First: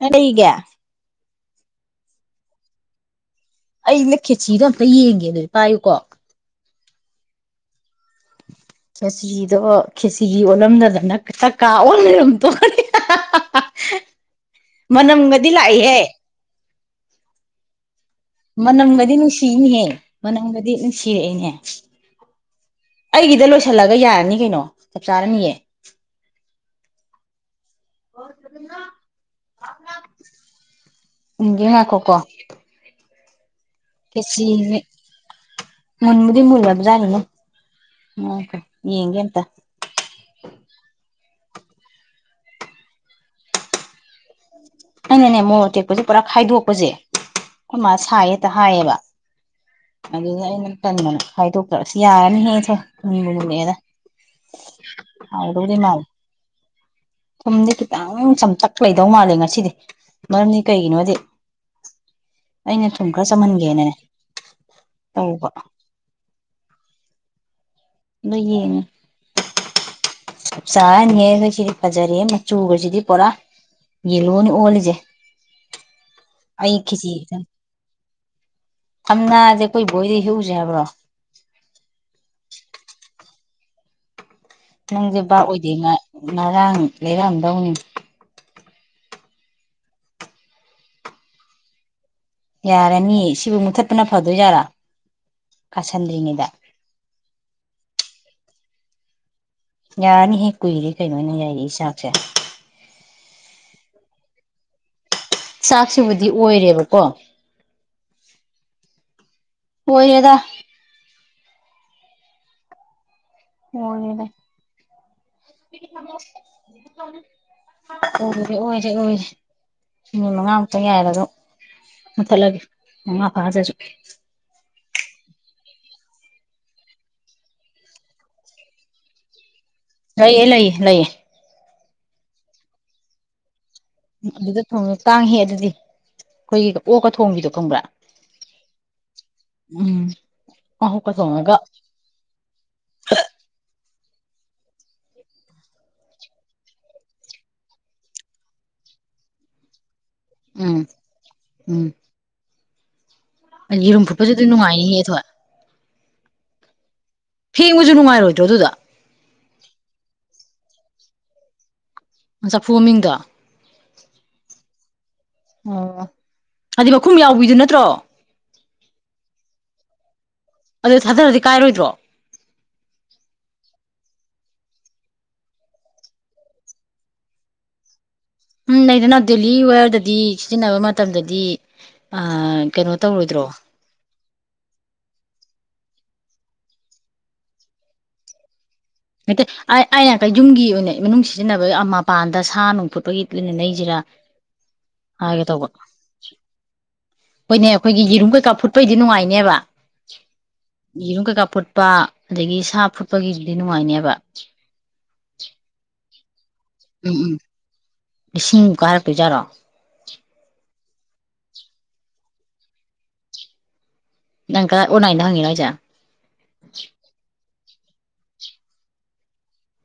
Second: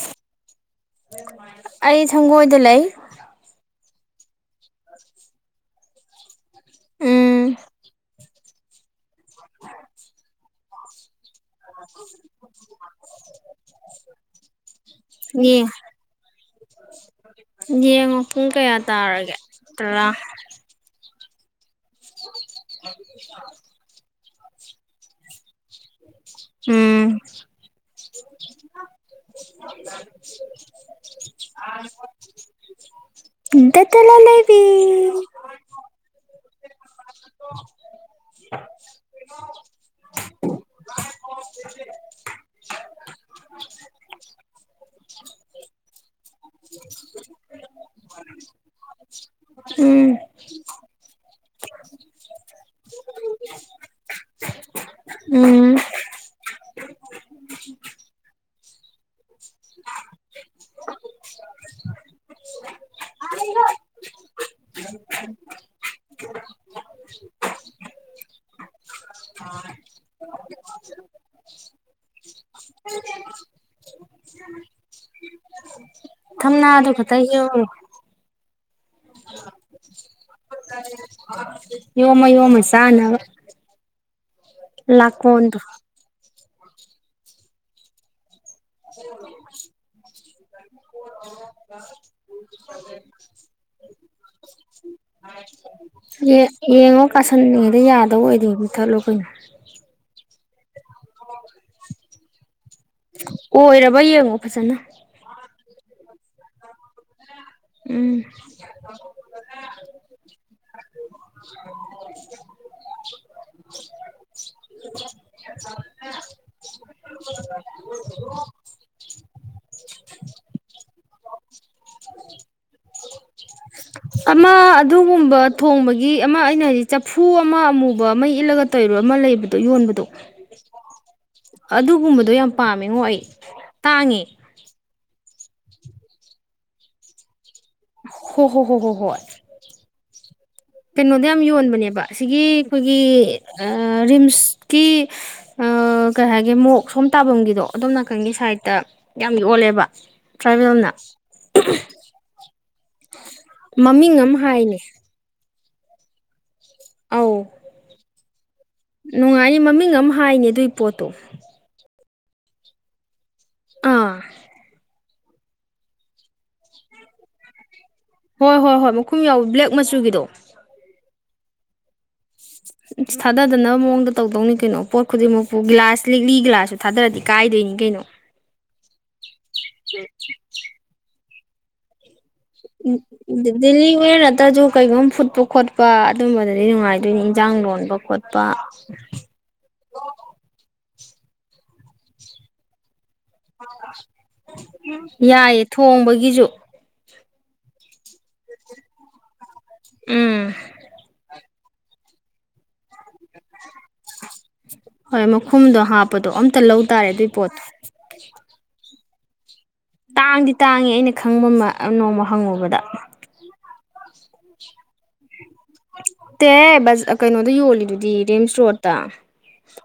ꯂꯩꯒꯦ ꯑꯩ ꯁꯪꯒꯣꯏꯗ ꯂꯩ ꯑꯩꯩꯅ ꯈꯦꯠꯁꯤꯗꯣ ꯑꯝꯇ ꯌꯦꯡꯒꯦ ꯑꯗꯨꯗꯤ ꯄꯥꯏꯌꯨꯀꯣ ꯎꯝ ꯈꯦꯁꯤꯗꯣ ꯈꯦꯁꯤꯒꯤ ꯑꯣꯜꯂꯝꯗꯗꯅ ꯇ ꯀꯥ ꯑꯣꯜ ꯂꯩꯔꯝꯗꯣꯛꯅꯤ ꯃꯅꯝꯒꯗꯤ ꯂꯥꯛꯏꯍꯦ ꯌꯦꯡꯉꯣ ꯄꯨꯡ ꯀꯌꯥ ꯃꯅꯝꯒꯗꯤ ꯇꯥꯔꯒꯦ ꯅꯨꯡꯁꯤꯅꯤꯍꯦ ꯇꯔꯥ ꯃꯅꯝꯒꯗꯤ ꯁꯤꯔꯛꯏꯅꯦ ꯑꯩꯒꯤꯗ ꯂꯣꯏꯁꯤꯜꯂꯒ ꯌꯥꯔꯅꯤ ꯀꯩꯅꯣ ꯆꯞ ꯆꯥꯔꯅꯤꯌꯦ ꯎꯝ [inaudible] ꯎꯟꯒꯦ ꯉꯥꯏꯈꯣꯀꯣ [unintelligible] [unintelligible] ꯀꯦꯁꯤ ꯂꯩꯕꯤ ꯃꯟꯃꯨꯗꯤ ꯃꯕꯨꯂꯅ [inaudible] ꯌꯦꯒꯦ [unintelligible] ꯑꯩꯅꯅꯦ ꯃꯣꯔꯣꯛ ꯇꯦꯛꯄꯁꯦ ꯄꯨꯔꯥ ꯈꯥꯏꯗꯣꯛꯄꯁꯦ ꯑꯩꯈꯣꯏ ꯃꯥ ꯁꯥꯏ ꯍꯦꯛꯇ ꯍꯥꯏꯌꯦꯕ ꯎꯝ ꯑꯗꯨꯗ ꯑꯩꯅ ꯀꯟꯗꯅ ꯍꯥꯏꯗꯣꯛꯇ꯭ꯔ ꯁꯤ ꯌꯥꯔꯅꯤ ꯍꯦ ꯈꯕꯅꯤꯂꯛꯑꯦꯅ ꯎꯝ [unintelligible] ꯁꯨꯝꯗꯤ ꯈꯤꯇꯪ ꯆꯝꯇꯛ ꯂꯩꯗꯧ ꯃꯥꯜꯂꯦ ꯉꯁꯤꯗꯤ ꯃꯔꯝꯗꯤ ꯀꯩꯒꯤꯅꯣꯗꯤ ꯑꯩꯅ ꯊꯨꯝ ꯈꯔ ꯆꯝꯍꯟꯒꯦꯅꯦ ꯇꯧꯕ ꯑꯗꯨꯏ ꯌꯦꯡꯉꯦ ꯆꯥꯛ ꯆꯥꯅꯤꯍꯦ ꯑꯩꯈꯣꯏꯁꯤꯗꯤ ꯐꯖꯔꯦ ꯃꯆꯨꯒꯁꯤꯗꯤ ꯄꯨꯔꯥ ꯌꯦꯂꯣꯅꯤ ꯑꯣꯂꯖꯦ ꯑꯩ ꯊꯝꯅꯥꯗꯣ ꯈꯛꯇ [unintelligible] ꯌꯣꯝꯃꯨ ꯁꯝꯅꯗꯤ ꯑꯩꯈꯣꯏ ꯕꯣꯏꯗꯤ ꯍꯦꯛꯎꯁꯦ ꯍꯥꯏꯕ꯭ꯔꯣ ꯌꯣꯃ ꯌꯣꯃ ꯁꯅꯕ ꯅꯪꯗꯤ ꯕꯥꯥꯛ ꯑꯣꯏꯗꯦ ꯉꯔꯥꯡ ꯂꯩꯔꯥꯡꯗꯧꯅꯤ [unintelligible] ꯌꯥꯔꯅꯤ ꯁꯤꯕꯨ ꯃꯨꯊꯠꯄꯅ ꯐꯗꯣꯏꯖꯥꯔꯥ ꯀꯥꯁꯟꯗ꯭ꯔꯤꯉꯩꯗ ꯌꯦꯡꯉꯣ ꯀꯥꯁꯟꯉꯩꯗ ꯌꯥꯗꯕ ꯑꯣꯏꯗꯦ ꯄꯤꯊꯠꯂꯨ ꯀꯩꯅꯣ ꯌꯥꯔꯅꯤ ꯍꯦꯛ ꯀꯨꯏꯔꯦ ꯀꯩꯅꯣ ꯑꯣꯏꯅ ꯌꯥꯏꯔ ꯆꯥꯛꯁꯦ ꯑꯣꯏꯔꯕ ꯌꯦꯡꯉꯣ ꯐꯖꯅ ꯆꯥꯛꯁꯤꯕꯨꯗꯤ ꯑꯣꯏꯔꯦꯕꯀꯣ ꯎꯝ [unintelligible] ꯑꯣꯏꯔꯦꯗ [unintelligible] ꯑꯣꯏꯔꯦ ꯑꯣꯏꯔꯦ ꯑꯣꯏꯔꯦ ꯅꯨꯃꯤꯠ ꯃꯉꯥꯃꯨꯛꯇꯪ ꯌꯥꯏꯔ ꯃꯨꯊꯠꯂꯒꯦ ꯃꯉꯥ ꯐꯥꯖꯁꯨ ꯑꯃ ꯑꯗꯨꯒꯨꯝꯕ ꯊꯣꯡꯕꯒꯤ ꯑꯃ ꯑꯩꯅ ꯍꯥꯏꯗꯤꯛ ꯆꯐꯨ ꯑꯃ ꯑꯃꯨꯕ ꯑꯃ ꯏꯜꯂꯒ ꯇꯩꯔꯣ ꯑꯃ ꯂꯩꯕꯗꯣ ꯌꯣꯟꯕꯗꯣ ꯂꯩꯌꯦ ꯂꯩꯌꯦ ꯂꯩꯌꯦ ꯑꯗꯨꯒꯨꯝꯕꯗꯣ ꯌꯥꯝ ꯄꯥꯝꯃꯦꯉꯣ ꯑꯩ ꯇꯥꯡꯉꯤ ꯑꯗꯨꯗ ꯊꯣꯡꯉꯦ ꯇꯥꯡ ꯍꯦꯛ ꯑꯗꯨꯗꯤ ꯑꯩꯈꯣꯏꯒꯤꯒ ꯑꯣꯛꯀ ꯊꯣꯡꯕꯤꯗꯣ ꯈꯪꯕ꯭ꯔꯥ ꯍꯣ ꯍꯣ ꯍꯣꯏ ꯍꯣꯏ ꯍꯣꯏ ꯎꯝ ꯃꯍꯣꯛꯀ ꯀꯩꯅꯣꯗ ꯌꯥꯝ ꯊꯣꯡꯉꯒ ꯌꯣꯟꯕꯅꯦꯕ ꯑꯁꯤꯒꯤ ꯑꯈꯣꯏꯒꯤ ꯑꯥ - ꯔꯤꯝꯁꯀꯤ ꯑꯥ - ꯀꯩ ꯍꯥꯏꯒꯦ ꯃꯣꯛ ꯁꯣꯝ ꯇꯥꯕꯝꯒꯤꯗꯣ ꯑꯗꯣꯝ ꯅꯥꯀꯟꯒꯤ ꯁꯥꯏꯗꯇ ꯌꯥꯝ ꯌꯣꯜꯂꯦꯕ ꯎꯝ ꯇ꯭ꯔꯥꯏꯕꯦꯜꯅ ꯎꯝ [unintelligible] ꯌꯦꯔꯨꯝ ꯃꯃꯤꯡ ꯐꯨꯠꯄꯁꯨ ꯑꯃ ꯑꯗꯨꯝ ꯍꯥꯏꯅꯦ ꯅꯨꯡꯉꯥꯏꯅꯤꯍꯦ ꯑꯊꯣꯏ ꯑꯧ ꯐꯦꯡꯕꯖꯨ ꯅꯨꯡꯉꯥꯏꯔꯣꯏꯗ꯭ꯔꯣ ꯑꯗꯨꯗꯣ ꯅꯨꯡꯉꯥꯏꯅꯤ ꯃꯃꯤꯡ ꯑꯃ ꯍꯥꯏꯅꯦ ꯑꯗꯨꯏ ꯄꯣꯠꯇꯣ ꯉꯥ ꯆꯐꯨ ꯃꯃꯤꯡꯗꯣ ꯑꯥ ꯑꯣ ꯍꯥꯏꯗꯤ ꯃꯈꯨꯝ ꯌꯥꯎꯕꯤꯗꯨ ꯅꯠꯇ꯭ꯔꯣ ꯍꯣꯏ ꯍꯣꯏ ꯍꯣꯏ ꯃꯈꯨꯝ ꯌꯥꯎꯋ ꯕ꯭ꯂꯦꯛ ꯃꯆꯨꯒꯤꯗꯣ ꯑꯗꯨ ꯊꯥꯗꯔꯗꯤ ꯀꯥꯏꯔꯣꯏꯗ꯭ꯔꯣ [inaudible] ꯊꯥꯗꯗꯅꯕ ꯃꯑꯣꯡꯗ ꯇꯧꯗꯧꯅꯤ ꯀꯩꯅꯣ ꯄꯣꯠ ꯈꯨꯗꯤꯡꯃꯛꯄꯨ ꯒꯤꯂꯥꯁ ꯂꯤꯛꯂꯤ ꯒꯤꯂꯥꯁꯁꯨ ꯊꯥꯗꯔꯗꯤ ꯀꯥꯏꯗꯣꯏꯅꯤ ꯀꯩꯅꯣ ꯎꯝ ꯅꯩꯗꯅ ꯗꯦꯂꯤ ꯋꯦꯔꯗꯗꯤ ꯁꯤꯖꯤꯟꯅꯕ ꯃꯇꯝꯗꯗꯤ ꯀꯩꯅꯣ ꯎꯝ ꯇꯧꯔꯣꯏꯗ꯭ꯔꯣ ꯗꯜꯂꯤ [unintelligible] ꯅꯠꯇꯁꯨ ꯀꯩꯒꯨꯝ ꯐꯨꯠꯄ ꯈꯣꯠꯄ ꯑꯗꯨꯝꯕꯗꯗꯤ ꯅꯨꯡꯉꯥꯏꯗꯣꯏꯅꯦ ꯏꯟꯖꯥꯡ ꯂꯣꯟꯕ ꯈꯣꯠꯄ ꯅꯠꯇꯦ ꯑꯩ - ꯑꯩꯅ ꯀꯩ ꯌꯨꯝꯒꯤ ꯑꯣꯏꯅ ꯃꯅꯨꯡ ꯁꯤꯖꯤꯟꯅꯕꯒꯤ ꯑꯥ ꯃꯄꯥꯟꯗ ꯁꯥ ꯅꯨꯡ ꯐꯨꯠꯄꯒꯤ ꯂꯩꯅ ꯂꯩꯁꯤꯔꯥ ꯍꯥꯏꯒꯦ ꯌꯥꯏꯌꯦ ꯇꯧꯕ ꯊꯣꯡꯕꯒꯤꯖꯨ ꯍꯣꯏꯅꯦ ꯑꯈꯣꯏꯒꯤ ꯌꯦꯔꯨꯝ ꯀꯩꯀꯥ ꯐꯨꯠꯄꯩꯗꯤ ꯅꯨꯡꯉꯥꯏꯅꯤꯕ ꯎꯝ ꯌꯦꯔꯨꯝ ꯀꯩꯀꯥ ꯐꯨꯠ ꯄꯥ ꯑꯗꯒꯤ ꯁꯥ ꯐꯨꯠꯄꯒꯤꯗꯤ ꯅꯨꯡꯉꯥꯏꯅꯦꯕ ꯍꯣꯏ ꯃꯈꯨꯝꯗꯣ ꯍꯥꯞꯄꯗꯣ ꯑꯝꯇ ꯂꯧ ꯇꯥꯥꯔꯦ ꯑꯗꯨꯏ ꯄꯣꯠꯇꯣ ꯂꯤꯁꯤꯡꯃꯨꯛ ꯀꯥꯔꯛꯇꯣꯏ ꯖꯥꯠꯂꯣ ꯇꯥꯡꯗꯤ ꯇꯥꯡꯉꯦ ꯑꯩꯅ ꯈꯪꯕ ꯃꯥ ꯅꯣꯡꯃ ꯍꯪꯉꯨꯕꯗ ꯅꯪ ꯀꯥ ꯑꯣꯟꯂꯥꯏꯟꯗ ꯍꯪꯉꯤꯔꯣ ꯍꯥꯏꯖꯦ ꯇꯦ ꯍꯦ ꯕꯖ - ꯑꯥ - ꯀꯩꯅꯣꯗ ꯌꯣꯜꯂꯤꯗꯨꯗꯤ ꯔꯤꯝꯁ ꯔꯣꯠ ꯇ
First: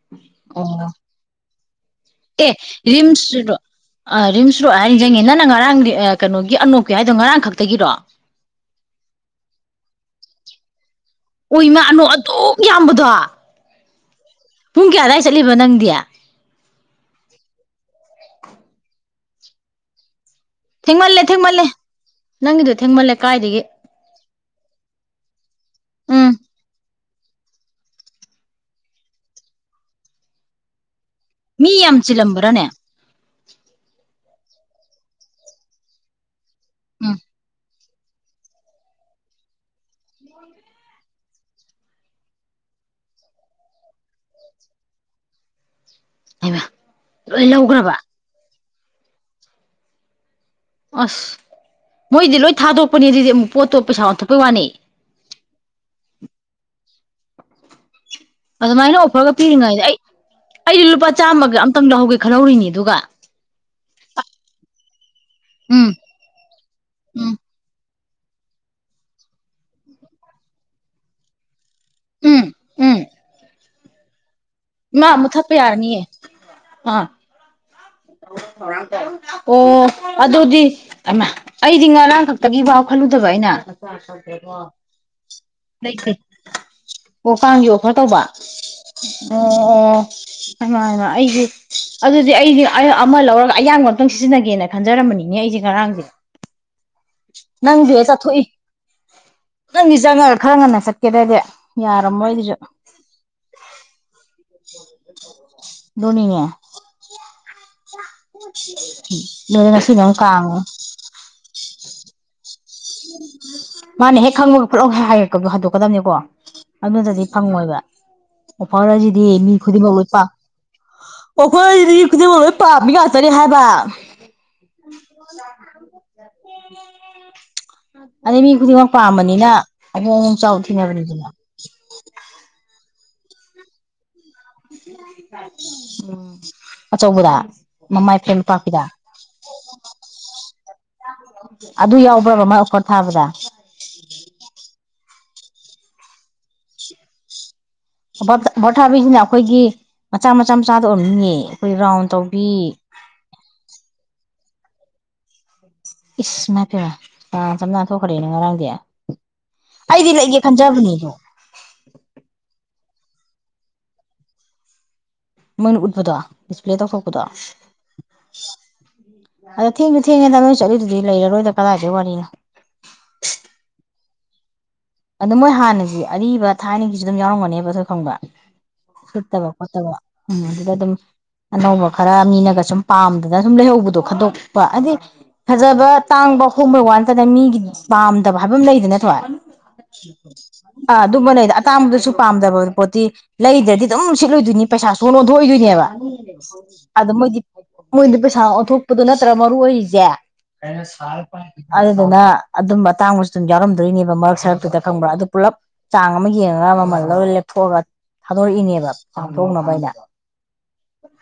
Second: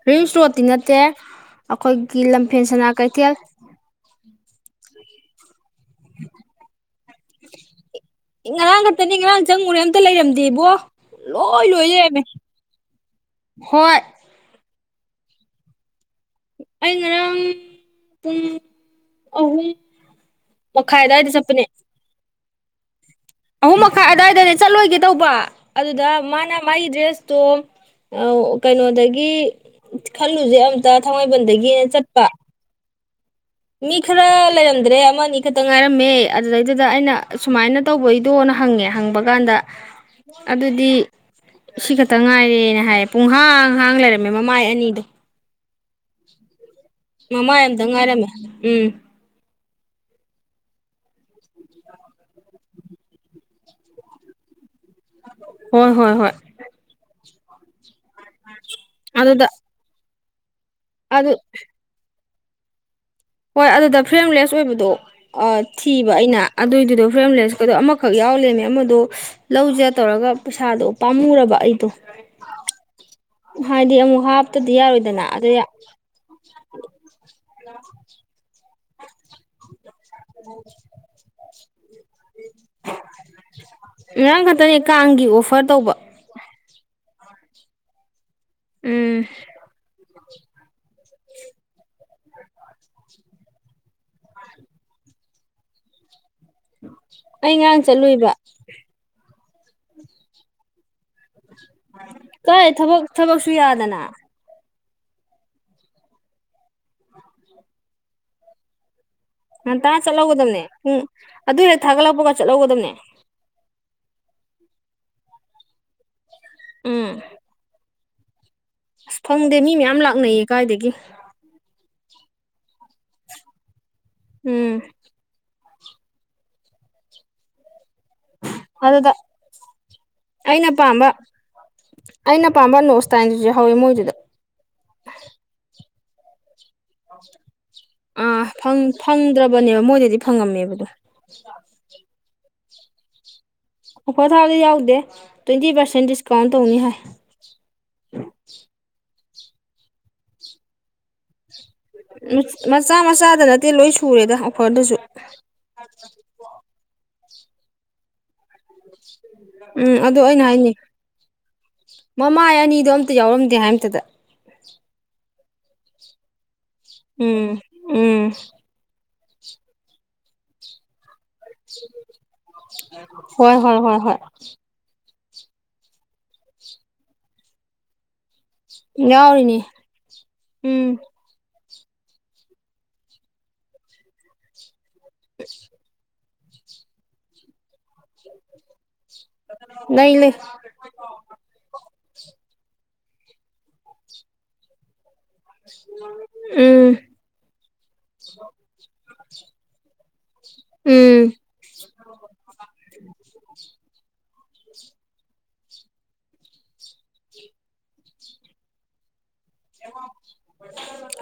ꯔꯤꯡꯁ ꯔꯣꯠꯇꯇꯤ ꯑꯣ ꯅꯠꯇꯦ ꯑꯈꯣꯏꯒꯤ ꯂꯝꯐꯦꯟ ꯁꯅꯥ ꯀꯩꯊꯦꯜ ꯑꯥ ꯔꯤꯝꯁꯔꯣꯗ ꯍꯥꯏꯔ ꯅꯤꯡꯖꯤꯡꯉꯦ ꯅꯪꯅ ꯉꯔꯥꯡ ꯒꯤ ꯑꯥ ꯀꯩꯅꯣꯒꯤ ꯑꯅꯣꯛꯀꯤ ꯍꯥꯏꯗꯣ ꯉꯔꯥꯡ ꯈꯛꯇꯒꯤꯔꯣ ꯉꯔꯥꯡ ꯈꯛꯇꯅꯦ ꯉꯔꯥꯡ ꯆꯪꯉꯨꯔꯦ ꯑꯝꯇ ꯂꯩꯔꯝꯗꯦꯕꯣ ꯂꯣꯏ ꯑꯣꯏ ꯃꯥ ꯂꯣꯏ ꯑꯅꯣꯞ ꯂꯩꯔꯝꯃꯦ ꯑꯗꯨꯛ ꯌꯥꯝꯕꯗꯣ ꯍꯣꯏ ꯄꯨꯡ ꯀꯌꯥ ꯑꯗꯥꯏ ꯆꯠꯂꯤꯕ ꯅꯪꯗꯤ ꯑꯩ ꯉꯔꯥꯡ ꯄꯨꯡ ꯑꯍꯨꯝ ꯃꯈꯥꯏ ꯊꯦꯡꯃꯜꯂꯦ ꯑꯗꯨꯋꯥꯏꯗ ꯆꯠꯄꯅꯦ ꯊꯦꯡꯃꯜꯂꯦ ꯅꯪꯒꯤꯗꯣ ꯊꯦꯡꯃꯜꯂꯦ ꯀꯥꯏꯗꯒꯤ ꯑꯍꯨꯝ ꯃꯈꯥꯏ ꯑꯗꯥꯏꯗꯅꯦ ꯆꯠꯂꯣꯏꯒꯦ ꯇꯧꯕ ꯑꯗꯨꯗ ꯎꯝ ꯃꯥꯅ ꯃꯥꯏ ꯗ꯭ꯔꯦꯁꯇꯣ ꯑꯥꯎ ꯀꯩꯅꯣꯗꯒꯤ ꯈꯜꯂꯨꯖꯦ ꯑꯝ ꯇ ꯃꯤ ꯊꯪꯃꯩꯕꯟꯗꯒꯤ ꯌꯥꯝ ꯆꯠꯄ ꯆꯤꯜꯂꯝꯕ꯭ꯔꯥꯅꯦ ꯃꯤ ꯈꯔ ꯂꯩꯔꯝꯗ꯭ꯔꯦ ꯑꯃꯅꯤ ꯈꯇ ꯉꯥꯏꯔꯝꯃꯦ ꯑꯗꯨꯗꯩꯗꯨꯗ ꯑꯩꯅ ꯎꯝ ꯁꯨꯃꯥꯏꯅ ꯇꯧꯕꯩꯗꯣꯅ ꯍꯪꯉꯦ ꯍꯪꯕ ꯀꯥꯟꯗ ꯑꯗꯨꯗꯤ ꯁꯤ ꯈꯛꯇ ꯉꯥꯏꯔꯦꯅ ꯍꯥꯏꯌꯦ ꯄꯨꯡꯍꯥꯡꯍꯥꯡ ꯂꯩꯔꯝꯃꯦ ꯃꯃꯥꯏ ꯑꯅꯤꯗꯣ ꯍꯩꯃꯥ ꯂꯣꯏ ꯃꯃꯥꯏ ꯑꯝꯇꯪ ꯂꯧꯒ꯭ꯔꯕ ꯉꯥꯏꯔꯝꯃꯦ ꯎꯝ ꯑꯁ ꯃꯣꯏꯗꯤ ꯂꯣꯏ ꯊꯥꯗꯣꯛꯄꯅꯦ ꯑꯗꯨꯗꯤ ꯑꯃꯨꯛ ꯄꯣꯠꯇꯣ ꯄꯩꯁꯥ ꯑꯣꯟꯊꯣꯛꯄꯩ ꯋꯥꯅꯤ ꯍꯣꯏ ꯍꯣꯏ ꯍꯣꯏ ꯑꯗꯨꯃꯥꯏꯅ ꯑꯣꯐꯔꯒ ꯑꯗꯨꯗ ꯄꯤꯔꯤꯉꯩꯗ ꯑꯩ ꯑꯩꯗꯤ ꯂꯨꯄꯥ ꯑꯗꯨ ꯆꯥꯝꯃꯒ ꯑꯝꯇꯪ ꯂꯧꯍꯧꯒꯦ ꯈꯜꯍꯧꯔꯤꯅꯤ ꯑꯗꯨꯒ ꯍꯣꯏ ꯑꯗꯨꯗ ꯐ꯭ꯔꯦꯝꯂꯦꯁ ꯑꯣꯏꯕꯗꯣ ꯑꯥ ꯎꯝ ꯊꯤꯕ ꯑꯩꯅ ꯑꯗꯨꯏꯗꯨꯗꯣ ꯎꯝ ꯐ꯭ꯔꯦꯝꯂꯦꯁ ꯀꯗꯣ ꯑꯃꯈꯛ ꯌꯥꯎ ꯂꯩꯝꯃꯦ ꯑꯃꯗꯣ [unintelligible] ꯂꯧꯖꯦ ꯇꯧꯔꯒ ꯄꯩꯁꯥꯗꯣ ꯄꯥꯝꯃꯨꯔꯕ ꯑꯩꯗꯣ ꯎꯝ ꯎꯝ ꯍꯥꯏꯗꯤ ꯑꯃꯨꯛ ꯍꯥꯞꯇꯗꯤ ꯏꯃꯥ ꯌꯥꯔꯣꯏꯗꯅ ꯑꯗꯨ ꯃꯨꯠꯊꯠꯄ ꯌꯥ ꯌꯥꯔꯅꯤꯌꯦ ꯑꯥ ꯑꯣ ꯑꯗꯨꯗꯤ ꯑꯩꯗꯤ ꯉꯔꯥꯡꯈꯛ ꯇꯒꯤꯐꯎ ꯈꯜꯂꯨꯗꯕ ꯑꯩꯅ ꯉꯔꯥꯡ ꯈꯛꯇꯅꯦ ꯀꯥꯡꯒꯤ ꯑꯣꯐꯔ ꯇꯧꯕ ꯂꯩꯇꯦ ꯑꯣ ꯀꯥꯡꯒꯤ ꯑꯣꯐꯔ ꯇꯧꯕ ꯎꯝ ꯑꯣ ꯑꯣ ꯑꯗꯨꯃꯅ ꯑꯩꯁ ꯑꯗꯨꯗꯤ ꯑꯩꯗꯤ ꯑꯃ ꯂꯧꯔꯒ ꯑꯌꯥꯝꯡꯕ ꯑꯝꯛꯇꯪ ꯁꯤꯖꯤꯟꯅꯒꯦꯅ ꯈꯟꯖꯔꯝꯕꯅꯤꯅꯦ ꯑꯩꯁꯦ ꯉꯔꯥꯡꯁꯦ ꯑꯩ ꯉꯔꯥꯡ ꯅꯪꯗꯤ ꯍ ꯆꯠꯂꯨꯏꯕ ꯆꯠꯊꯣꯛꯏ ꯅꯪꯗꯤ ꯆꯪꯉ ꯈꯔ ꯉꯟꯅ ꯆꯠꯀꯦꯗꯏꯗꯤ ꯀꯥꯏ ꯊꯕꯛ ꯊꯕꯛꯁꯨ ꯌꯥꯗꯅ [inaudible] ꯗꯣꯅꯤꯡꯉꯦ [inaudible] [unintelligible] ꯂꯣꯏꯔꯦ ꯉꯁꯤꯅꯃꯨꯛ ꯀꯥꯡꯉꯨ ꯎꯝ ꯑꯗꯨ ꯍꯦꯛ ꯊꯥꯒꯠꯂꯛꯄꯒ ꯆꯠꯍꯧꯒꯗꯕꯅꯦ ꯃꯥꯅ ꯍꯦꯛ ꯈꯪꯕꯒ ꯈꯨꯠꯂꯥꯎ ꯍꯥ -ꯍꯥꯏ ꯔꯛꯀ - ꯍꯥꯏꯗꯣꯛꯀꯗꯕꯅꯤꯀꯣ ꯑꯗꯨ ꯎꯝ ꯅꯠꯇ꯭ꯔꯗꯤ ꯐꯪꯉꯣꯏꯕ ꯑꯣꯐꯔ ꯑꯁ ꯍꯥꯏꯖꯤꯗꯤ ꯃꯤ ꯐꯪꯗꯦ ꯈꯨꯗꯤꯡꯃꯛ ꯃꯌꯥꯝ ꯂꯣꯏ ꯄꯝ ꯂꯥꯛꯅꯩꯌꯦ ꯀꯥꯏꯗꯒꯤ ꯑꯣꯈꯣꯏꯗꯤ ꯈꯨꯗꯤꯡꯃꯛ ꯂꯣꯏ ꯄꯥꯝꯃꯤ ꯉꯥꯛꯇꯅꯤ ꯍꯥꯏꯕ ꯎꯝ [inaudible] ꯎ ꯑꯗꯩ ꯃꯤ ꯈꯨꯗꯤꯡꯃꯛ ꯑꯗꯨꯗ ꯄꯥꯝꯕꯅꯤꯅ ꯍꯕꯨꯡ ꯑꯃ ꯆꯥꯎ ꯑꯩꯅ ꯄꯥꯝꯕ ꯊꯤꯅꯕꯅꯤꯗꯨꯅ ꯑꯩꯅ ꯄꯥꯝꯕ ꯅꯣꯁꯇꯥꯏꯟꯗꯨꯁꯨ ꯍꯧꯋꯦ ꯃꯣꯏꯗꯨꯗ ꯎꯝ ꯑꯆꯧꯕꯗ ꯃꯃꯥꯏ ꯐ꯭ꯔꯦꯝ ꯑꯥ ꯄꯥꯛꯄꯤꯗ ꯐꯪꯗ꯭ꯔꯕꯅꯦꯕ ꯃꯣꯏꯗꯗꯤ ꯐꯪꯉꯝꯃꯦꯕꯗꯣ ꯑꯗꯨ ꯌꯥꯎꯕ꯭ꯔꯕ ꯃꯥ ꯑꯣꯀꯣꯔꯠ ꯊꯥꯕꯗ ꯑꯣꯐꯣꯔ ꯊꯥꯎꯗꯤ ꯌꯥꯎꯗꯦ ꯇ꯭ꯋꯦꯟꯇꯤ ꯄꯥꯔꯁꯦꯟ ꯗꯤꯁꯀꯥꯎꯟ ꯇꯧꯅꯤ ꯍꯥꯏ ꯕꯣꯊꯥꯕꯤꯁꯤꯅ ꯑꯩꯈꯣꯏꯒꯤ ꯃꯆꯥ ꯃꯆꯥ ꯃꯆꯥꯗ ꯑꯣꯏꯔꯝꯅꯤꯡꯉꯦ ꯑꯩꯈꯣꯏ ꯔꯥꯎꯟ ꯇꯧꯕꯤ ꯃꯆꯥ ꯃꯆꯥꯗ ꯅꯠꯇꯦ ꯂꯣꯏ ꯁꯨꯔꯦꯗ ꯑꯣꯐꯔꯗꯁꯨ ꯏꯁ ꯃ ꯄꯦꯃ ꯆꯝ ꯅꯥ ꯊꯣꯛꯈ꯭ꯔꯦꯅ ꯉꯔꯥꯡꯗꯤ ꯎꯝ ꯑꯩꯗꯤ ꯑꯗꯨ ꯂꯩꯒꯦ ꯑꯩꯅ ꯍꯥꯏꯅꯤ ꯈꯟꯖꯕꯅꯦ ꯑꯗꯣ ꯃꯃꯥ ꯑꯅꯤꯗꯣ ꯑꯝꯇ ꯌꯥꯎꯔꯝꯗꯦ ꯍꯥꯏ ꯑꯃꯇꯗ ꯃꯣꯏꯅ ꯎꯠꯄꯗꯣ ꯗꯤꯁꯄ꯭ꯂꯦ ꯇꯧꯊꯣꯛꯄꯗꯣ ꯎꯝ ꯎꯝ ꯑꯗ ꯊꯦꯡꯅ ꯊꯦꯡꯉꯦꯗ ꯅꯣꯏ ꯆꯠꯂꯤꯗꯨꯗꯤ ꯂꯩꯔꯔꯣꯏꯗ ꯀꯗꯥꯏꯗꯩ ꯋꯥꯔꯤꯅꯣ ꯍꯣꯏ ꯍꯣꯏ ꯍꯣꯏ ꯍꯣꯏ ꯑꯗꯣ ꯃꯣꯏ ꯍꯥꯟꯅꯁꯤ ꯑꯔꯤꯕ ꯊꯥꯏꯅꯒꯤꯁꯨ ꯑꯗꯨꯝ ꯌꯥꯎꯔꯝꯒꯅꯦꯕ ꯑꯩꯈꯣꯏ ꯈꯪꯕ ꯁꯨꯠꯇꯕ ꯌꯥꯎꯔꯤꯅꯤ ꯈꯣꯠꯇꯕ ꯎꯝ ꯑꯗꯨꯗ ꯑꯗꯨꯝ ꯑꯅꯧꯕ ꯈꯔ ꯃꯤꯅꯒ ꯁꯨꯝ ꯄꯥꯝꯗꯅ ꯁꯨꯝ ꯂꯩꯍꯧꯕꯗꯣ ꯈꯟꯗꯣꯛꯄ ꯍꯥꯏꯗꯤ ꯐꯖꯕ ꯇꯥꯡꯕ ꯍꯣꯡꯕꯩ ꯋꯥ ꯅꯠꯇꯅ ꯃꯤꯒꯤꯗꯤ ꯄꯥꯝꯗꯕ ꯍꯥꯏꯕ ꯑꯃ ꯂꯩꯗ ꯅꯠꯇ꯭ꯔꯣ ꯂꯩ ꯂꯩ ꯑꯥ ꯑꯗꯨꯝꯕ ꯂꯩꯗ ꯑꯇꯥꯡꯕꯗꯁꯨ ꯄꯥꯝꯗꯕ ꯄꯣꯠꯇꯤ ꯂꯩꯗ꯭ꯔꯗꯤ ꯑꯗꯨꯝ ꯁꯤꯠꯂꯨꯗꯣꯏꯅꯤ ꯄꯩꯁꯥ ꯁꯣꯟ ꯂꯣꯟꯊ ꯊꯣꯛꯏꯗꯣꯏꯅꯦꯕ ꯎꯝ ꯑꯗ ꯃꯣꯏꯗꯤ ꯃꯣꯏꯗꯤ ꯄꯩꯁꯥ ꯑꯣꯟꯊꯣꯛꯄꯗꯣ ꯅꯠꯇ꯭ꯔꯒ ꯃꯔꯨ ꯑꯣꯏꯔꯤꯁꯦ ꯎꯝ ꯑꯗꯨꯗꯨꯅ ꯑꯗꯨꯝ ꯑꯇꯥꯡꯕꯁꯨ ꯑꯗꯨꯝ ꯌꯥꯎꯔꯝꯗꯣꯏꯅꯦꯕ ꯃꯔꯛ ꯁꯔꯛꯇꯨꯗ ꯈꯪꯕ꯭ꯔꯥ ꯑꯗꯨ ꯄꯨꯂꯞ ꯆꯥꯡ ꯑꯃ ꯌꯦꯡꯉꯒ ꯃꯃꯜꯗ ꯂꯦꯞꯊꯣꯛꯑꯒ ꯊꯥꯗꯣꯔꯛꯏꯅꯦꯕ ꯆꯥꯛꯗꯧꯅꯕꯥꯏꯗ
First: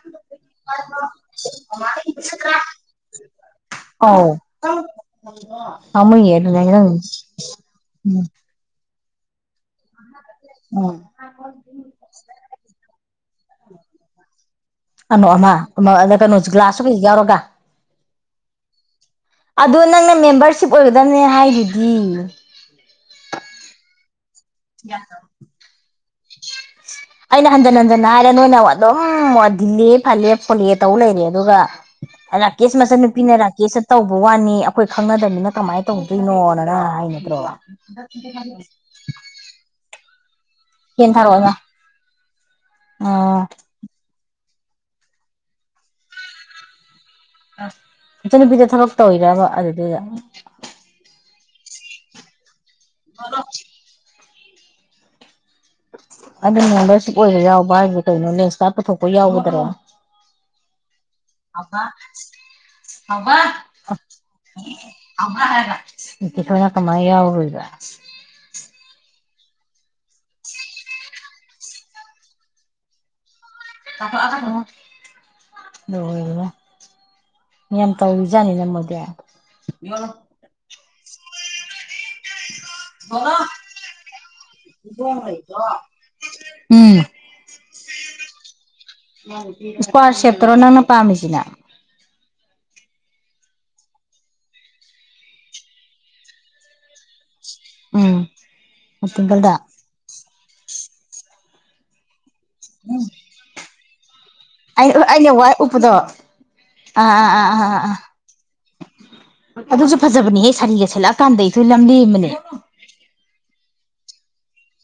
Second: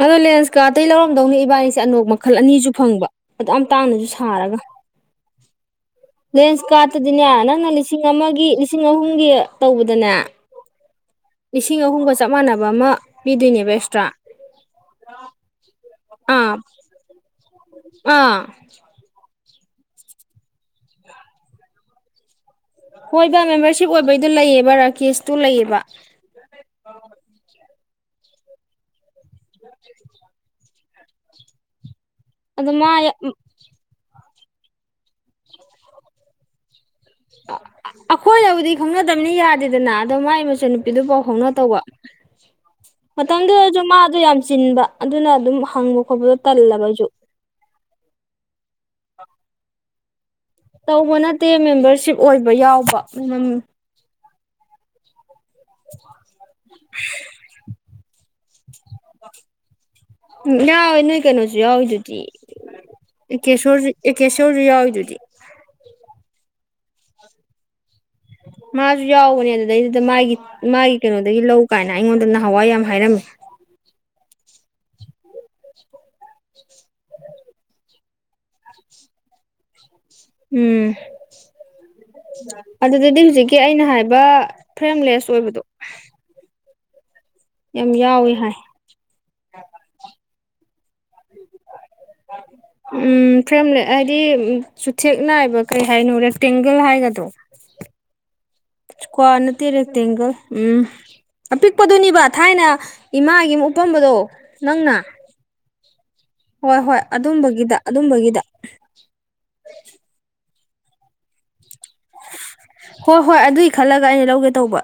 ꯑꯗꯣ ꯂꯦꯟꯁꯀ ꯑꯇꯩ ꯂꯧꯔꯝꯗꯧꯅꯦ ꯏꯕꯥꯅꯤꯁꯦ ꯑꯅꯣꯛ ꯃꯈꯜ ꯑꯅꯤꯁꯨ ꯐꯪꯕ ꯑꯗꯨ ꯌꯥꯝ ꯇꯥꯡꯅꯁꯨ ꯁꯥꯔꯒ ꯍ ꯍ ꯂꯦꯟꯁ ꯀꯥꯔꯠꯇꯗꯤꯅꯦ ꯅꯪꯅ ꯂꯤꯁꯤꯡ ꯑꯃꯒꯤ ꯂꯤꯁꯤꯡ ꯑꯍꯨꯝꯒꯤ ꯇꯧꯕꯗꯅꯦ ꯎꯝ ꯂꯤꯁꯤꯡ ꯑꯍꯨꯝꯒ ꯆꯞ ꯃꯥꯟꯅꯕ ꯑꯃ ꯄꯤꯗꯣꯏꯅꯦꯕ ꯑꯦꯛꯁꯇ꯭ꯔꯥ ꯑꯅꯣ ꯑꯃ ꯑꯃ ꯑꯗ ꯀꯩꯅꯣ ꯑꯥ ꯒ꯭ꯂꯥꯁꯁꯨ ꯌꯥꯎꯔꯒ ꯑꯥ ꯑꯗꯣ ꯅꯪꯅ ꯃꯦꯝꯕꯔꯁꯤꯞ ꯑꯣꯏꯒꯗꯕꯅꯦ ꯍꯥꯏꯗꯨꯗꯤ ꯍꯣꯏꯕ ꯃꯦꯝꯕꯔꯁꯤꯞ ꯑꯣꯏꯕꯩꯗꯣ ꯂꯩꯑꯕ ꯔꯥꯀꯦꯁꯇꯨ ꯂꯩꯑꯕ ꯑꯩꯅ ꯍꯟꯖꯟ ꯍꯟꯖꯟꯅ ꯍꯥꯏꯔꯦ ꯅꯣꯏꯅ ꯑꯗꯨꯝ ꯋꯥ ꯗꯤꯜꯂꯦ ꯐꯜꯂꯦ ꯐꯣꯠꯂꯦ ꯇꯧ ꯂꯩꯔꯦ ꯑꯗꯨꯒ ꯑ ꯑꯗꯣ ꯔꯥꯀꯦꯁ ꯃꯥ ꯃꯆꯟ ꯅꯨꯄꯤꯅꯦ ꯔꯥꯀꯦꯁ ꯇꯧꯕ ꯋꯥꯅꯤ ꯑꯩꯈꯣꯏ ꯈꯪꯅꯗꯕꯕꯅꯤꯅ ꯀꯃꯥꯏ ꯇꯧꯗꯣꯏꯅꯣꯅ ꯅꯪꯅ ꯍꯥꯏ ꯅꯇꯔꯣ ꯑꯩꯈꯣꯏꯅꯕꯨꯗꯤ ꯈꯪꯅꯗꯕꯅꯤ ꯌꯥꯗꯦꯗꯅ ꯑꯗꯣ ꯃꯒꯤ ꯃꯆꯟ ꯅꯨꯄꯤꯗꯣ ꯐꯦꯟ ꯄꯥꯎ ꯐꯥꯎꯅ ꯊꯥꯔꯛꯑꯣꯅ ꯇꯧꯕ ꯑꯥ ꯃꯇꯝꯗꯨ ꯑꯗꯣ ꯃꯥꯗꯣ ꯌꯥꯝ ꯆꯤꯟꯕ ꯑꯗꯨꯅ ꯑꯗꯨꯝ ꯍꯪꯕ ꯈꯣꯠꯄꯗꯣ ꯇꯜꯂꯕ ꯑꯩꯁꯨ ꯑ ꯏꯆꯟꯅꯨꯄꯤꯗꯣ ꯊꯕꯛ ꯇꯧꯋꯤꯔꯕ ꯑꯗꯨꯗꯨꯗ ꯇꯧꯕ ꯅꯠꯇꯦ ꯃꯦꯝꯕꯔꯁꯤꯞ ꯑꯣꯏꯕ ꯌꯥꯎꯕ ꯎꯝ ꯑꯗꯨ ꯃꯦꯝꯕꯔꯁꯤꯞ ꯑꯣꯏꯕ ꯌꯥꯎꯕ ꯍꯥꯏꯗꯤ ꯀꯩꯅꯣ ꯂꯦꯛꯁꯀ ꯄꯨꯊꯣꯛꯄ ꯌꯥꯎꯒꯗ꯭ꯔꯣ ꯎꯝ ꯌꯥꯎꯋꯦ ꯅꯣꯏ ꯀꯩꯅꯣꯁꯨ ꯌꯥꯎꯋꯤꯗꯨꯗꯤ ꯑꯦꯀꯦꯁꯣꯔꯁꯨ ꯑꯦꯀꯦꯁꯣꯔꯁꯨ ꯌꯥꯎꯋꯤꯗꯨꯗꯤ ꯇꯤ ꯊꯅ ꯀꯃꯥꯏꯅ ꯌꯥꯎꯔꯣꯏꯕ ꯃꯥꯁꯨ ꯌꯥꯎꯕꯅꯦ ꯑꯗꯨꯗꯩꯗꯨꯗ ꯃꯥꯒꯤ ꯃꯥꯒꯤ ꯀꯩꯅꯣꯗꯒꯤ ꯂꯧ ꯀꯥꯏꯅ ꯑꯩꯉꯣꯟꯗ ꯅꯍꯥꯟꯋꯥꯏ ꯌꯥꯝꯅ ꯍꯥꯏꯔꯝꯃꯤ ꯇ ꯑꯣ ꯂ ꯌꯥꯝ ꯌꯥꯝ ꯇꯧꯔꯤꯖꯥꯠꯅꯤꯅ ꯃꯣꯏꯗꯤ ꯎꯝ ꯑꯗꯨꯗꯗꯤ ꯍꯧꯖꯤꯛꯀꯤ ꯑꯩꯅ ꯍꯥꯏꯕ ꯐ꯭ꯔꯦꯝꯂꯦꯁ ꯑꯣꯏꯕꯗꯣ ꯎꯝ ꯌꯥꯝ ꯌꯥꯎꯋꯦ ꯍꯥꯏ ꯏꯁꯀ꯭ꯋꯥꯔ ꯁꯦꯞꯇꯔꯣ ꯅꯪꯅ ꯄꯥꯝꯃꯤꯁꯤꯅ ꯎꯝ ꯐ꯭ꯔꯦꯝꯂꯦꯠ ꯍꯥꯏꯗꯤ ꯆꯨꯊꯦꯛ ꯅꯥꯏꯕ ꯀꯩ ꯍꯥꯏꯅꯣ ꯔꯦꯛꯇꯦꯡꯒꯜ ꯍꯥꯏꯒꯗ꯭ꯔꯣ ꯎꯝ ꯏꯁꯀ꯭ꯋꯥꯔ ꯔꯦꯛꯇꯦꯡꯒꯜꯗ ꯅꯠꯇꯦ ꯔꯦꯛꯇꯦꯡꯒꯜ ꯎꯝ ꯑꯄꯤꯛꯄꯗꯨꯅꯤꯕ ꯊꯥꯏꯅ ꯏꯃꯥꯒꯤ ꯑꯝ ꯄꯝꯕꯗꯣ ꯑꯩ ꯎ ꯑꯩꯅ ꯋꯥꯏ ꯎꯄꯗꯣ ꯑꯥ ꯍꯣꯏ ꯍꯣꯏ ꯑꯥ ꯑꯥ ꯑꯥ ꯑꯗꯨꯝꯕꯒꯤꯗ ꯑꯥꯑꯥ ꯑꯗꯨꯝꯕꯒꯤꯗ ꯑꯗꯨꯁꯨ ꯐꯖꯕꯅꯤꯍꯦ ꯁꯥꯔꯤꯒ ꯁꯦꯠꯂꯛꯑꯀꯥꯟꯗ ꯏꯆꯦ ꯂꯝ ꯂꯦꯝꯕꯅꯦ ꯍꯣꯏ ꯍꯣꯏ ꯑꯗꯨꯏ ꯈꯜꯂꯒ ꯑꯩꯅ ꯂꯧꯒꯦ ꯇꯧꯕ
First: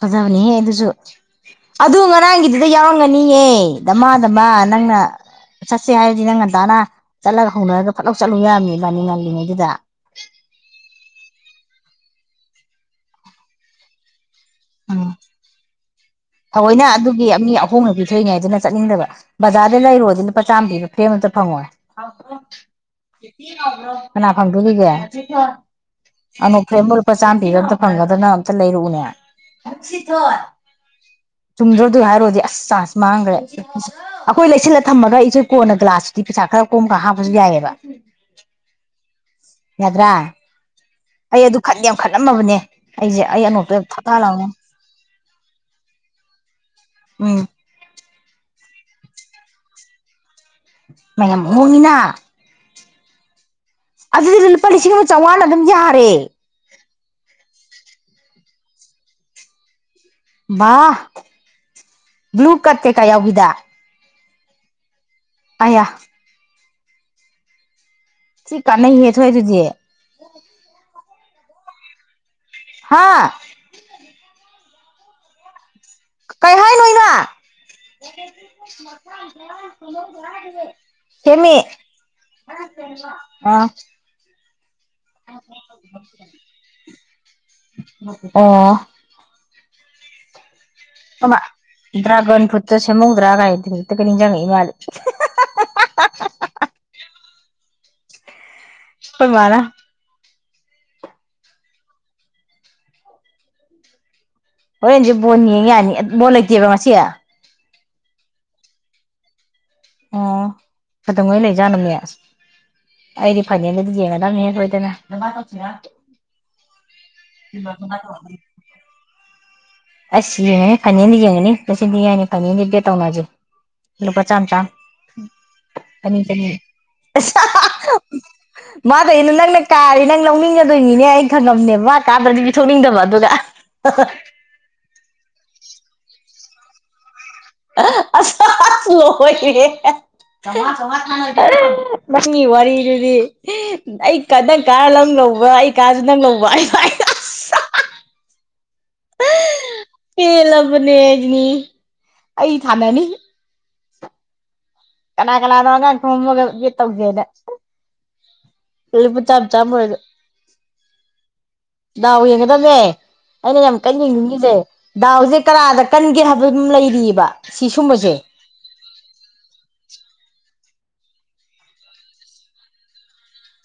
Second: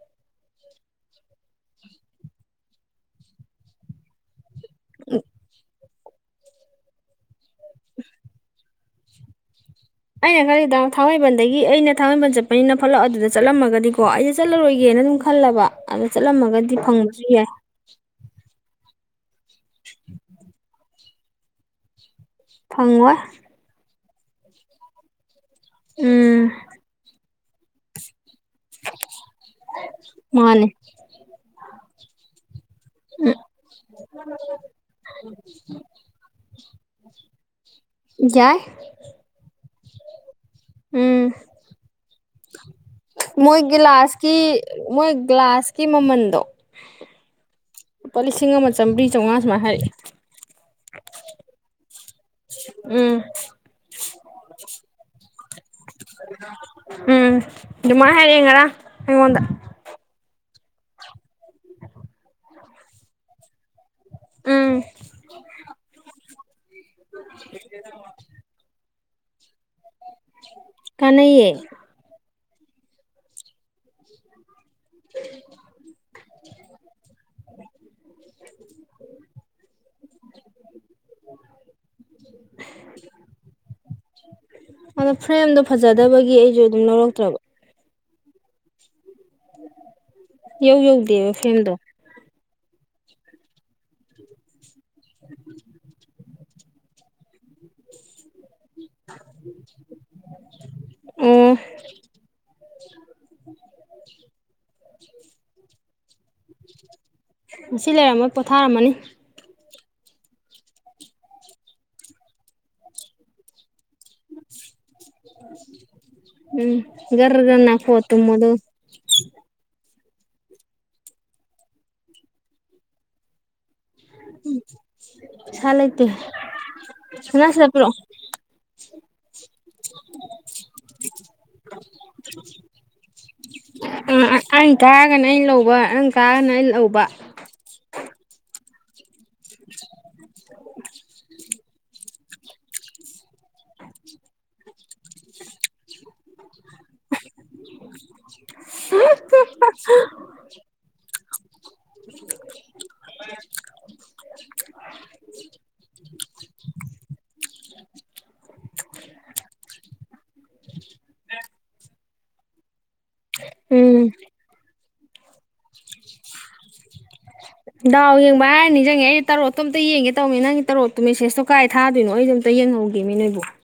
ꯐꯖꯕꯅꯤꯍꯦ ꯑꯗꯨꯁꯨ ꯑꯗꯨ ꯉꯔꯥꯡꯒꯤꯗꯨꯗ ꯌꯥꯎꯔꯝꯒꯅꯤꯌꯦ ꯗꯃ ꯗꯃ ꯅꯪꯅ ꯆ ꯁꯦ ꯍꯥꯏꯔꯗꯤ ꯅꯪ ꯉꯟꯇꯥꯅ ꯆꯠꯂꯒ ꯍꯧꯅꯔꯒ ꯐꯠꯂꯥꯎ ꯆꯠꯂꯨ ꯌꯥꯔꯝꯅꯤ ꯏꯕꯥꯏꯅꯤ ꯉꯜꯂꯤꯉꯩꯗꯨꯗ ꯑꯩꯅ ꯈꯜꯂꯤꯗ ꯊꯥꯡꯃꯩꯕꯟꯗꯒꯤ ꯑꯩꯅ ꯊꯥꯡꯃꯩꯕꯟ ꯆꯠꯄꯅꯤꯅ ꯐꯠꯂꯧ ꯑꯗꯨꯗ ꯆꯠꯂꯝꯃꯒꯗꯤ ꯀꯣ ꯑꯩꯁꯦ ꯆꯠꯂꯔꯣꯏꯒꯦꯅ ꯎꯝ ꯑꯗꯨꯝ ꯈꯜꯂꯕ ꯑꯗꯣ ꯆꯠꯂꯝꯃꯒꯗꯤ ꯐꯪꯕꯁꯨ ꯌꯥꯏ ꯍꯣꯡꯅ ꯄꯤꯊꯣꯛꯏꯉꯥꯏꯗꯨꯅ ꯆꯠꯅꯤꯡꯗꯕ ꯕꯖꯥꯔꯗ ꯂꯩꯔꯨꯔꯗꯤ ꯂꯨꯄꯥ ꯆꯥꯝꯃ ꯄꯤ ꯐ꯭ꯂꯦꯝ ꯑꯝꯇ ꯐꯪꯉꯣꯏ ꯐꯪꯉꯣꯏ ꯀꯅꯥ ꯐꯪꯗꯣꯔꯤꯒꯦ ꯎꯝ ꯑꯅꯣꯛ ꯐꯂꯦꯝꯕꯨ ꯂꯨꯄꯥ ꯆꯥꯝꯃ ꯄꯤꯕ ꯑꯝꯇ ꯐꯪꯒꯗꯅ ꯑꯝꯇ ꯂꯩꯔꯛꯎꯅꯦ ꯃꯥꯅꯦ ꯆꯨꯝꯗ꯭ꯔꯣ ꯑꯗꯨꯏ ꯍꯥꯏꯔꯣꯗꯤ ꯑꯁ ꯆꯥꯟꯁ ꯥꯑꯁ ꯃꯥꯡꯒꯔꯦ ꯑꯩꯈꯣꯏ ꯂꯩꯁꯤꯜꯂ ꯊꯝꯃꯒ ꯏꯆꯦ ꯀꯣꯟꯅ ꯒ꯭ꯂꯥꯁꯇꯨꯗꯤ ꯄꯩꯁꯥ ꯈꯔ ꯀꯣꯝ ꯀꯟ ꯍꯥꯞꯄꯁꯨ ꯌꯥꯏꯑꯕ ꯌꯥꯏ ꯌꯥꯗ꯭ꯔꯥ ꯎꯝ ꯑꯩ ꯑꯗꯨ ꯈꯟꯗꯤ ꯌꯥꯝ ꯈꯠꯂꯝꯃꯕꯅꯦ ꯑꯩꯁꯦ ꯑꯩ ꯑꯅꯣꯛꯇꯣ [unintelligible] ꯀꯤ ꯃꯣꯏ ꯒ꯭ꯂꯥꯁꯀꯤ ꯃꯃꯟꯗꯣ ꯎꯝ ꯂꯨꯄꯥ ꯂꯤꯁꯤꯡ ꯑꯃ ꯆꯥꯝꯔꯤ ꯆꯥꯝꯉꯥ ꯁꯨꯃꯥꯏ ꯍꯥꯏꯔꯛꯑꯦ ꯃ ꯌꯝ ꯍꯣꯡꯉꯤꯅ ꯎꯝ ꯑꯗꯨꯗꯤ ꯂꯨꯂꯨꯄꯥ ꯂꯤꯁꯤꯡ ꯑꯃ ꯆꯥꯝꯉꯥꯅ ꯑꯗꯨꯝ ꯌꯥ ꯎꯝ ꯗꯨꯃꯥꯏ ꯍꯥꯏꯔꯛꯑꯦ ꯉꯔꯥꯡ ꯑꯩꯉꯣꯟꯗ ꯕꯥ ꯕ꯭ꯂꯨ ꯀꯠ ꯀꯩ ꯀꯥ ꯌꯥꯎꯕꯤꯗ ꯎꯝ ꯑꯩꯌꯥ [unintelligible] ꯁꯤ ꯀꯥꯟꯅꯩꯍꯦ ꯊꯣꯏ ꯑꯗꯨꯗꯤ ꯀꯟꯅꯩꯌꯦ ꯍꯥꯥ ꯎ ꯀꯩ ꯍꯥꯏ ꯅꯣ ꯏꯃꯥ ꯑꯦꯝꯃꯦ ꯑꯥ ꯑꯗꯣ ꯐ꯭ꯔꯦꯝꯗꯣ ꯐꯖꯗꯕꯒꯤ ꯑꯩꯁꯨ ꯑꯗꯨꯝ ꯂꯧꯔꯛꯇ꯭ꯔꯕ ꯑꯣ ꯏꯌꯧ ꯌꯧꯗꯦꯕ ꯐꯂꯦꯝꯗꯣ ꯗ꯭ꯔꯒꯟ ꯐ꯭ꯔꯨꯠꯇꯣ ꯁꯦꯝꯍꯧꯗꯔꯥ ꯒꯥꯏꯅ ꯗꯤꯅꯤꯛꯇꯒ ꯅꯤꯡꯖꯪꯉꯥꯛꯏ ꯃꯥꯜꯂꯦ ꯈꯣꯏꯃꯥꯂ ꯎꯝ ꯍꯣꯔꯦꯟꯁꯦ ꯕꯣꯜ ꯌꯦꯡ ꯌꯥꯅꯤ ꯕꯜ ꯂꯩꯇꯦꯕ ꯉꯁꯤ ꯃꯁꯤ ꯂꯩꯔꯝꯃꯣꯏ ꯄꯣꯊꯥꯔꯝꯃꯅꯤ ꯑꯣ ꯀꯗꯉꯩ ꯂꯩꯖꯥꯠꯅꯦ ꯃꯦꯁ ꯑꯩꯗꯤ ꯐꯥꯏꯅꯦꯜꯗꯗꯤ ꯌꯦꯡꯉꯅꯤ ꯃꯤ ꯀꯗꯅ ꯎꯝ ꯒꯔ ꯒꯔ ꯅꯥꯀꯣꯛ ꯇꯨꯝꯃꯣ [unintelligible] ꯑꯗꯨꯒ ꯑꯁ ꯌꯦꯡꯉꯅꯤ ꯐꯅꯦꯜ ꯗꯤ ꯌꯦꯡꯉꯅꯤ ꯂꯁꯤ ꯉꯥꯏꯅꯤ ꯐꯅꯍꯗꯤ ꯕꯦꯇꯧꯅꯥꯁꯦ ꯍꯂꯨꯄꯥ ꯆꯥꯃ ꯆꯥꯝ ꯄꯩꯁꯥ ꯂꯩꯇꯦ ꯆꯅꯤ ꯆꯅꯤ ꯁꯅꯥ ꯁꯤꯗ ꯄꯤꯔꯛꯑꯣ ꯃꯥꯊ ꯏꯅꯤ ꯏ ꯅꯪꯅꯦ ꯀꯥꯔꯦ ꯅꯪ ꯂꯧꯅꯤꯡꯒꯗꯣꯏꯅꯤꯅꯦ ꯑꯩ ꯈꯪꯉꯕꯅꯦꯕ ꯃꯥ ꯀꯥꯗ꯭ꯔꯗꯤ ꯄꯤꯊꯣꯛꯅꯤꯡꯗꯕ ꯑꯗꯨꯒ ꯑꯩ ꯀꯥꯔꯒꯅ ꯑꯩ ꯂꯧꯕ ꯅꯪ ꯀꯥꯔꯒꯅ ꯑꯩ ꯂꯧꯕ ꯑ ꯑ ꯂꯦꯢꯂꯦꯍꯦ [unintelligible] ꯅꯪꯒꯤ ꯋꯥꯔꯤꯗꯨꯗꯤ ꯑꯩ ꯅꯪ ꯀꯥꯔ ꯅꯪ ꯂꯧꯕ ꯑꯩ ꯀꯥꯔꯁꯨ ꯅꯪ ꯂꯧꯕ ꯑꯩ ꯄꯦꯜꯂꯕꯅꯦ ꯍꯥꯏꯅꯤ ꯑꯩ ꯊꯥꯅꯅꯤ ꯀꯅꯥ ꯀꯅꯥꯅꯣ ꯑꯉꯥꯡ ꯈꯝꯃꯒꯒ ꯇꯧꯒꯦꯅ ꯂꯨꯄꯥ ꯆꯥꯝꯃ ꯆꯥꯝꯃ ꯑꯣꯏꯗ [inaudible] ꯗꯥꯎ ꯌꯦꯡꯒꯗꯕꯅꯦ ꯑꯩꯅ ꯌꯥꯝ ꯀꯟꯅ ꯎꯝ ꯌꯦꯡꯅꯤꯡꯉꯁꯦ ꯗꯥꯎꯁꯦ ꯀꯔꯥꯗ ꯀꯟꯒꯦ ꯍꯥꯏꯕꯗꯨꯝ ꯂꯩꯔꯤꯕꯔꯤꯑꯕ ꯌꯥꯎ ꯌꯦꯡꯕ ꯍꯥꯢꯔ ꯅꯤꯡꯖꯤꯡꯉꯦ ꯇꯔꯣꯠꯇꯣ ꯑꯃꯇ ꯌꯦꯡꯒꯦ ꯇꯧꯅꯦ ꯅꯪ ꯇꯔꯣꯠꯇꯣ ꯃꯦꯁꯦꯁꯇꯣ ꯀꯥꯏ ꯊꯗꯣꯏꯅꯣ ꯑꯩꯗ ꯑꯝꯇ ꯌꯦꯡꯍꯧꯒꯦ ꯅꯣꯏꯕꯣ